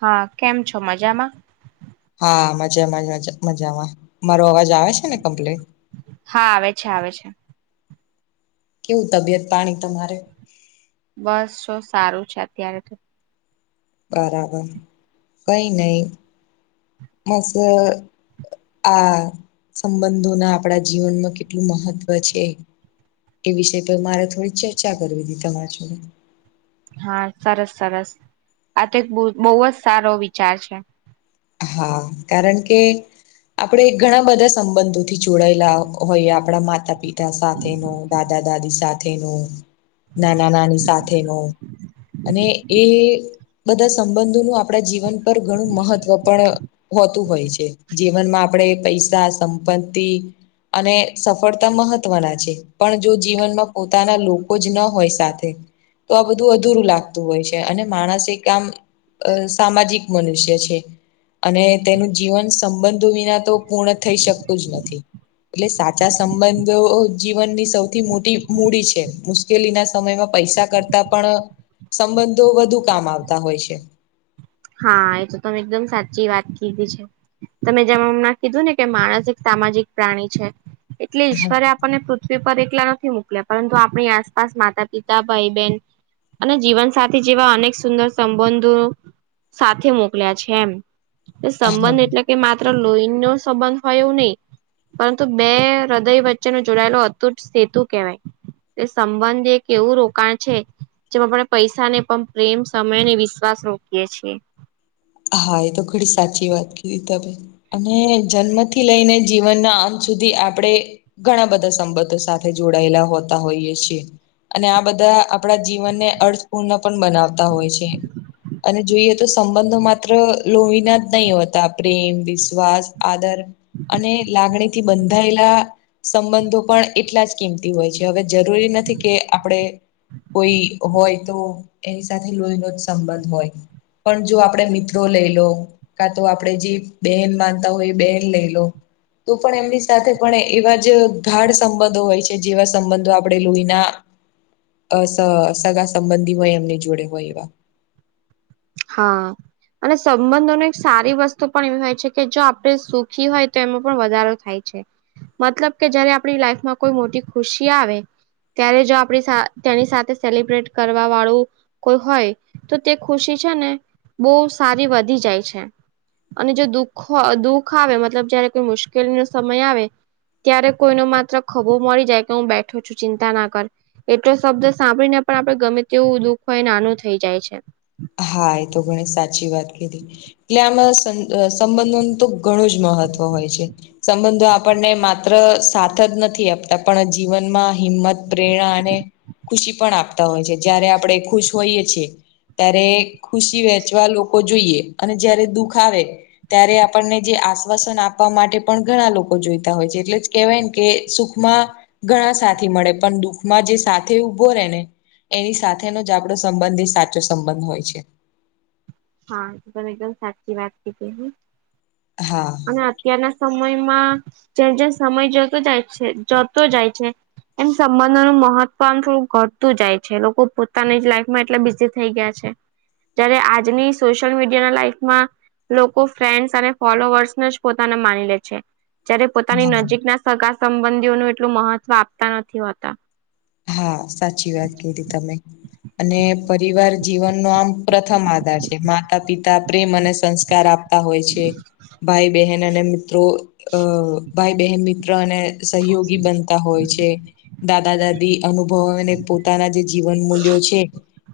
હા કેમ છો મજામાં? હા મજામાં મજામાં, મારો અવાજ આવે છે ને કમ્પ્લીટ? હા આવે છે આવે છે. કેવું તબિયત પાણી તમારે? બસ શ સારું છે અત્યારે તો. બરાબર, કઈ નઈ, મસ આ સંબંધોના આપડા જીવનમાં કેટલું મહત્વ છે. એ વિષ તો મારે થોડીક ચર્ચા કરવી હતીી તમારા જોડે. હા સરસ સરસ, આ તો એક બહુ જ સારો વિચાર છે. હા કારણ કે આપણેે ઘણા બધા સંબંધોથી જોડાયેલા હોઈએ આપણા માતા મા પિતા સાથેનો દાદા દાદી સાથેનો. નાના નાની સાથેનો, અને એ બધા સંબંધો નું આપણા જીવન પર ઘણું મહત્વ પણ હોતું હોય છે જીવનમાં આપણે પૈસા સંપત્તિ. અને સફળતા મહત્વના છે. પણ જો જીવનમાં પોતાના લોકો જ ન હોય સાથે. તો આ બધું અધુરું લાગતું હોય છે અને માણસ એ કામ અ સામાજિક મનુષ્ય છે. અને તેનું જીવન સંબંધો વિના તો પૂર્ણ થઈ શકતું જ નથી. એટલે સાચા સંબંધો જીવનની સૌથી મોટી મૂડી છે. મુકેલી ના સમયમાં પૈસા કરતા પણ, સંબંધો વધુ કામ આવતા હોય છે. હા એ તો તમે એકદમ સાચી વાત કીધી છે. તમે જમણા કીધું ને કે માણસ એક સામાજિક પ્રાણી છે એટલે હા ઈશ્વરે આપને પૃથ્વી પર એકલા નથી મોકલ્યા પરંતુ આપણી આસપાસ માતા પિતા ભાઈ બહેન અને જીવન સાથે જેવા અનેક સુંદર સંબંધો સાથે મોકલ્યા છે એમ હા. સંબંધ એટલે કે માત્ર લોહી નો સંબંધ હોય એવું નહીં. પરંતુ બે હૃદય વચ્ચેનો જોડાયેલો અતુટ સેતુ કહેવાય. તે સંબંધ એક એવું રોકાણ છે. જેમાં આપણે પૈસા ને પણ પ્રેમ સમય અને વિશ્વાસ રોકીએ છીએ. હા એ તો ઘડી સાચી વાત કીધી તમે અને જન્મથી લઈને જીવનના અંત સુધી આપણે ઘણા બધા સંબંધો સાથે જોડાયેલા હોતા હોઈએ છીએ. અને આ બધા આપણા જીવનને અર્થપૂર્ણ પણ બનાવતા હોય છે. અને જોઈએ તો સંબંધોમાં મા લોહીના જ નહી હોતા પ્રેમ વિશ્વાસ આદર અને લાગણી થી બંધાયેલા. સંબંધો પણ એટલા જ કિંમતી હોય છે હવે જરૂરી નથી કે આપણે કોઈ હોય તો એની સાથે લોહીનો જ સંબંધ હોય પણ જો આપણેે મિત્રો. લઈ લો કા તો આપણે જે બેન માનતા હોય એ બેન લઈ લો તો પણ એમની સાથે પણ એવા જ ગાઢ સંબંધો હોય છે જેવા સંબંધો આપણે લોહીના. અ સગા સંબંધીમાંય એમને જોડે હોય એવા. હા. અને સંબંધો ન એક સારી વસ્તુ પણ એવી હોય છે કે જો આપણે સુખી હોય તો એમાં પણ વધારો થાય. મતલબ કે જયારે આપડી લાઈફમાં કોઈ મોટી ખુશી આવે ત્યારે જો આપણી તેની સાથે સેલિબ્રેટ કરવા વાળું. કોઈ હોય તો તે ખુશી છે ને બહુ સારી વધી જાય છે. અને જો દુખ દુઃખ આવે મતલબ જયારે કોઈ મુશ્કેલીનો સમય આવે. ત્યારે કોઈ ન માત્ર ખભો મળી જાય કે હું બેઠું છું ચિંતા ના કર એટલો શબ્દ સાંભળીને પણ આપડે ગમે તેવું દુઃખ હોય નાનું થઇ જાય છે. હા એ તો ઘણી સાચી વાત કેલી એટલે આમાં સંબંધો નું તો ઘણું જ મહત્વ હોય છે. સંબંધો આપણને માત્ર સા જ નથી આપતા પણ જીવનમાં હિંમત પ્રેરણા અને ખુશી પણ આપતા હોય છે જયારે આપણે ખુશ હોઈએ છીએ ત્યારે ખુશી વેચવા લોકો જોઈએ અને જયારે દુઃખ આવે. ત્યારે આપણને જે આશ્વાસન આપવા માટે પણ ઘણા લોકો જોઈતા હોય છે એટલે કેવાય કે સુખમાં ઘણા સા મળે પણ દુઃખમાં જે સાથે ઉભો રહેે ને એની સાથેનો જ આપડો સંબંધ એ સાચો સંબંધ હોય છે. હા તું પણ એકદમ સાચી વાત કીધી હો. હા. અને અત્યારના સમયમાં જેમ જેમ સમય જતો જાય છે જતો જાય છે. એમ સંબંધોનું મહત્વ આમ થોડું ઘટતું જાય છે લોકો પોતાની જ લાઈફમાં એટલા બીઝી થઈ ગયા છે. જય્યારે આજની સોશિયલ મીડિયા ના લાઈફમાં લોકો ફ્રેન્ડસ અને ફોલોઅર્સને જ પોતાના માની લે છે. જયારે પોતાની હા નજીકના સગા સંબંધીઓનું એટલું મહત્વ આપતા નથી હોતા. હા, સાચી વાત કીધી તમે. અને પરિવાર જીવનનો આમ પ્રથમ આધાર છે, માતા, પિતા, પ્રેમ, અને સંસ્કાર આપ તા હોય છે, ભાઈ, બહેન અને મિત મિત્રો અ ભાઈ બહેન મિત્ર અને સહયોગી બનતા હોય છે. દાદા દાદી અનુભવ અને પોતાના જે જીવન મૂલ્યો છે.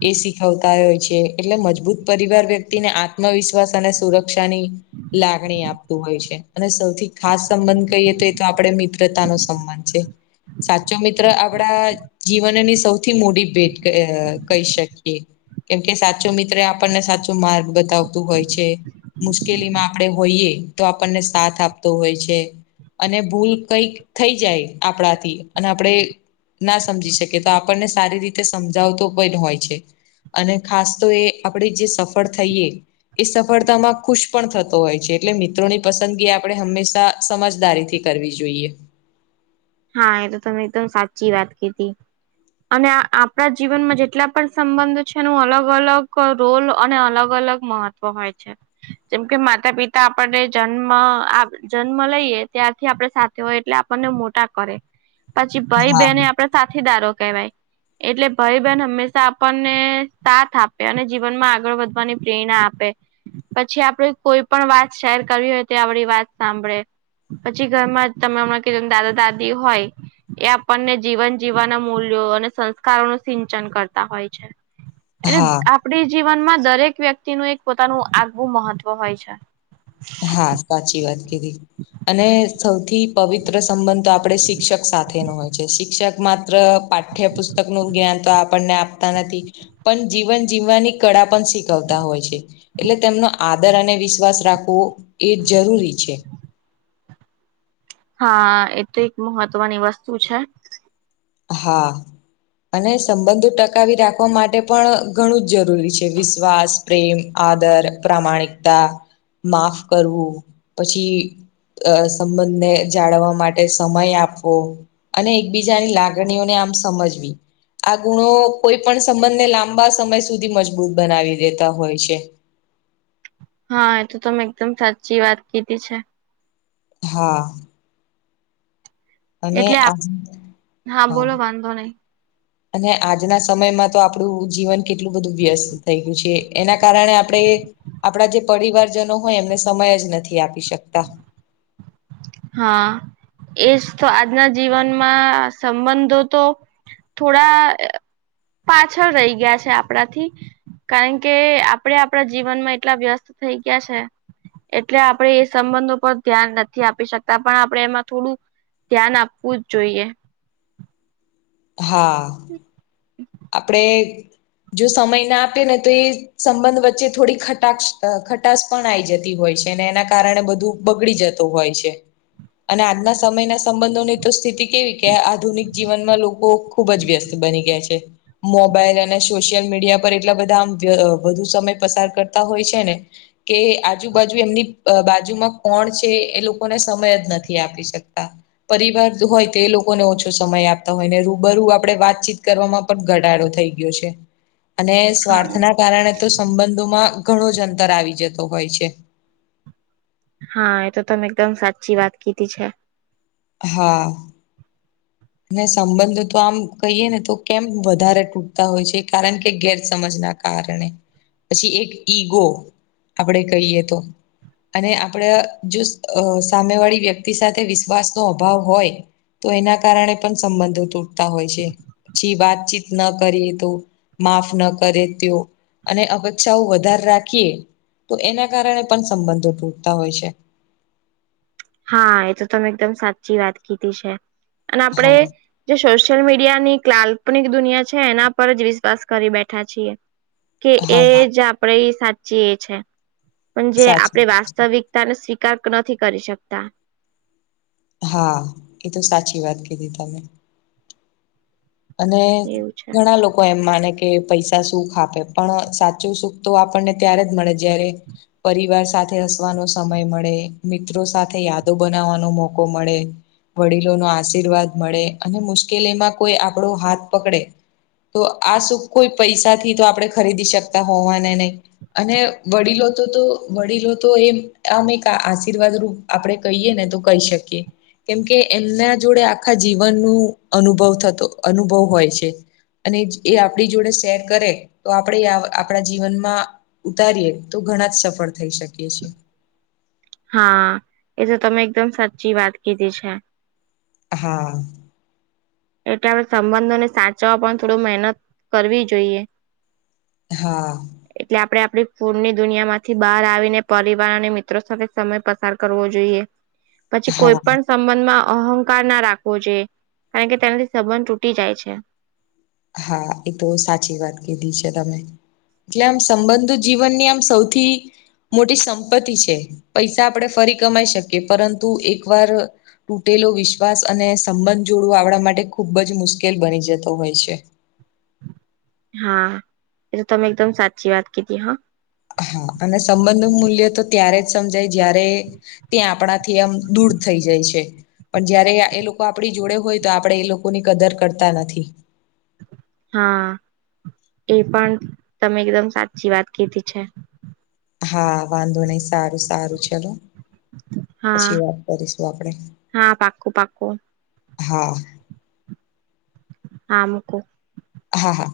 એ શીખવતા હોય છે એટલે મજબૂત પરિવાર વ્યક્તિને આત્મવિશ્વાસ અને સુરક્ષાની લાગણી આપતું હોય છે અને સૌથી ખાસ સંબંધ કહીએ તો એ તો આપણે મિત્રતા નો સંબંધ છે. સાચો મિત્ર અહ પડા જીવનની સૌથી મોટી ભેટ ક અહ કહી શકીએ. કેમકે સાચો મિત્ર આપણને સાચું માર્ગ બતાવતું હોય છે. મુશ્કેલીમાં આપણે હોઈએ તો આપણને સાથ આપતો હોય છે. અને ભૂલ કંઈક થઈ જાય આપણાથી, અને આપણે ના સમજી શકે તો આપણને સારી રીતે સમજાવતો [unintelligible] હોય છે. અને ખાસ તો એ આપણે જે સફળ થઈએ એ સફળતામાં ખુશ પણ થતો હોય છે, એટલે મિત્રોની પસંદગી આપણે હંમેશા સમજદારીથી કરવી જોઈએ. હા, એ તો તમે એકદમ સાચી વાત કીધી. અને આપણા જીવનમાં જેટલા પણ સંબંધો છે, એનું અલગ-અલગ રોલ અને અલગ-અલગ મહત્વ હોય છે, જેમ કે માતા પિતા આપણને જન્મ આપ જન્મ લઈએ, ત્યારથી આપડે સાથે હોય એટલે આપણને મોટા કરે, પછી ભઈ હા બહેને આપણેે સાથીદારો કહેવાય એટલે ભઈ બહેન હંમેશા આપણને સાથ આપે, અને જીવનમાં આગળ વધવાની પ્રેરણા આપે. પછી આપડી કોઈ પણ વાત શેર કરવી હોય તો એ આપડી વાત સાંભળે. પછી ઘરમાં તમે હમણાં કીધું દાદા દાદી હોય એ આપણને જીવન જીવવાના મૂલ્યો અને સંસ્કારો નું સિંચન કરતા હોય છે. એટલે હા આપડે જીવનમાં દરેક વ્યક્તિનું એક પોતાનું આગવું મહત્વ હોય છે. હા, સાચી વાત કીધી. અને સૌથી પવિત્ર સંબંધ તો આપણે શિક્ષક સાથે નો હોય છે. શિક્ષક માત્ર પાઠ ઠ્યપુસ્તક નું જ્ઞાન તો આપણને આપતા નથી પન જીવન જીવવાની કળા પણ શીખવતા હોય છે. એટલે તેમનો આદર અને વિશ્વાસ રાખવો એ જ જરૂરી છે. હા, એ તો એક મહત્વની વસ્તુ છે. હા. અને સંબંધો ટકાવી રાખવા માટે પણ ઘણું જ જરૂરી છે, વિશ્વાસ પ્રેમ, આદર, પ્રામાણિકતા, માફ કરવું, પછી અહ સંબંધને જાળવવા માટે સમય આપવો, અને એકબીજાની લાગ ણીઓને આમ સમજવી આ ગુણો કોઈ પણ સંબંધને લાંબા સમય સુધી મજબૂત બનાવી દેતા હોય છે. હા, એ તો તમે એકદમ સાચી વાત કીધી છે. હા. અને એટલે આપ આમ હા બોલો વાંધો નહી અને આજના સમયમાં તો આપણું જીવન કેટલું બધું વ્યસ્ત થઈ ગયું છે, એના કારણે આપણે આપણા જે પરિવારજનો હોય એમને સમય જ નથી આપી શકતા. હા, એજ તો. આજના જીવનમાં સંબંધો તો થોડા પાછળ રહી ગયા છે આપણાથી. કારણ કે આપડે આપડા જીવનમાં એટલા વ્યસ્ત થઇ ગયા છે એટલે આપણે એ સંબંધો પર ધ્યાન નથી આપી શક તા, પણ આપણે એમાં થોડું ધ્યાન આપવું જ જોઈએ. હા. [inaudible] આપણેે જો સમય ના આપીએ ને તો એ સંબંધ વચ્ચે થોડી ખટાક્ષ ખટાસ પણ આઈ જતી હોય છે અનેને એના કારણે બધું બગડી જતું હોય છે. અને આજના સમયના સંબંધોની તો સ્થિતિ કેવી કે આધુનિક જીવનમાં લોકો ખુબ જ વ્યસ્ત બની ગયા છે. મોબાઈલ અને સોશિયલ મીડિયા પર એટલા બધા આમ વ્ય અહ વધુ સમય પસાર કરતા હોય છે ને. કે આજુબાજુ એમની બાજુમાં કોણ છે, એ લોકોને સમય જ નથી આપી શકતા. પરિવાર હોય તો એ લોકોને ઓછો સમય આપતા હોય ને રૂબરૂ આપણે વાતચીત કરવામાં પણ ઘટાડો થઈ ગયો છે અને હા સ્વાર્થના કારણે તો સંબંધોમાં ઘણો જ અંતર આવી જતો હોય છે. હા એ તો તમે એકદમ સાચી વાત કીધી છે. હા. સંબંધો તો આમ કહીએ ને તો કેમ વધારે તૂટતા હોય છે કારણ કે ગેરસમજના કારણે પછી એક ઈગો આપણેે કહીએ તો અને આપણે જો સામે વાળી વ્યક્તિ સાથે વિશ્વાસનો અભાવ હોય તો એના કારણે પણ સંબંધો તૂટતા હોય છે. પછી વાતચીત ન કરીએ તો માફ ન કરે તો અને અપેક્ષાઓ વધારે રાખીએ તો એના કારણે પણ સંબંધો તૂટતા હોય છે. હા એ તો તમે એકદમ સાચી વાત કીધી છે અને આપડે હા જે સોશિયલ મીડિયાની કાલ્પનિક દુનિયા છે એના પર જ વિશ્વાસ કરી બેઠા છે. કે એ હા હા જ આપણેે સાચી એ છે પણ જે સાચી આપણે વાત છે વાસ્તવિક તનો સ્વીકાર નથી કરી શકતા. હા એ તો સાચી વાત કીધી તમે અને એવું છે ઘણા લોકો એમ માને કે પૈસા સુખ આપે પણ સાચું સુખ તો આપણને ત્યારે જ મળે જ્યારે પરિવાર સાથે હસવાનો સમય મળે મિત્રો સાથે યાદો બનાવવાનો મોકો મળે. વડીલોનો આશીર્વાદ મળે અને મુશ્કેલીમાં કોઈ આપડો હાથ પકડે તો આ શુ કોઈ પૈસા થી તો આપણે ખરીદી શકતા હોવાને નહી. અને વડીલો તો તો વડીલો તો એમ આમ એક આશીર્વાદ રૂપ આપડે કહીએ ને તો કહી શકીએ. કેમકે એમના જોડે આખા જીવનનું અનુભવ થતો. અનુભવ હોય છે અને એ આપણી જોડે શેર કરે તો આપણે આપણા જીવનમાં ઉતારીએ તો ઘણા જ સફળ થઈ શકીએ છે. હા એ તો તમે એકદમ સાચી વાત કીધી છે. હા. એટલે આપણે સંબંધોને સાચવવા પણ થોડું મહેનત કરવી જોઈએ. હા. એટલે આપડે આપડી ફોનની દુનિયામાંથી બહાર આવીને પરિવાર અને મિત્રો સાથે સમય પસાર કરવો જોઈએ. [inaudible] પછી કોઈ પણ સંબંધમાં અહંકારના રાખવો જોઈએ. કારણ કે તેનાથી સંબંધ તૂટી જાય છે. હા એ તો સાચી વાત કીધી છે તમે એટલે આમ સંબંધ જીવનની આમ સૌથી મોટી સંપત્તિ છે પૈસા આપણે ફરી કમાઈ શકીએ પરંતુ એકવાર તૂટેલો વિશ્વાસ અને સંબંધ જોડવો આવડા માટે ખુબ જ મુશ્કેલ બની જતો હોય છે. હા એ તો તમે એકદમ સાચી વાત કીધી હા. હા અને સંબંધ ન મૂલ્ય તો ત્યારે જ સમજાય જ્યારે તે આપણાથી આમ દૂર થઈ જાય છે. પણ જયારે એ લોકો આપણી જોડે હોય તો આપડે એ લોકોની કદર કરતા નથી. હા એ પણ તમે એકદમ સાચી વાત કીધી છે. હા વાંધો નહીિ સારું સારું ચલો પછી હા વાત કરીશું આપણેે હા પાક્કું પાક્કું હા. હામક હા હા.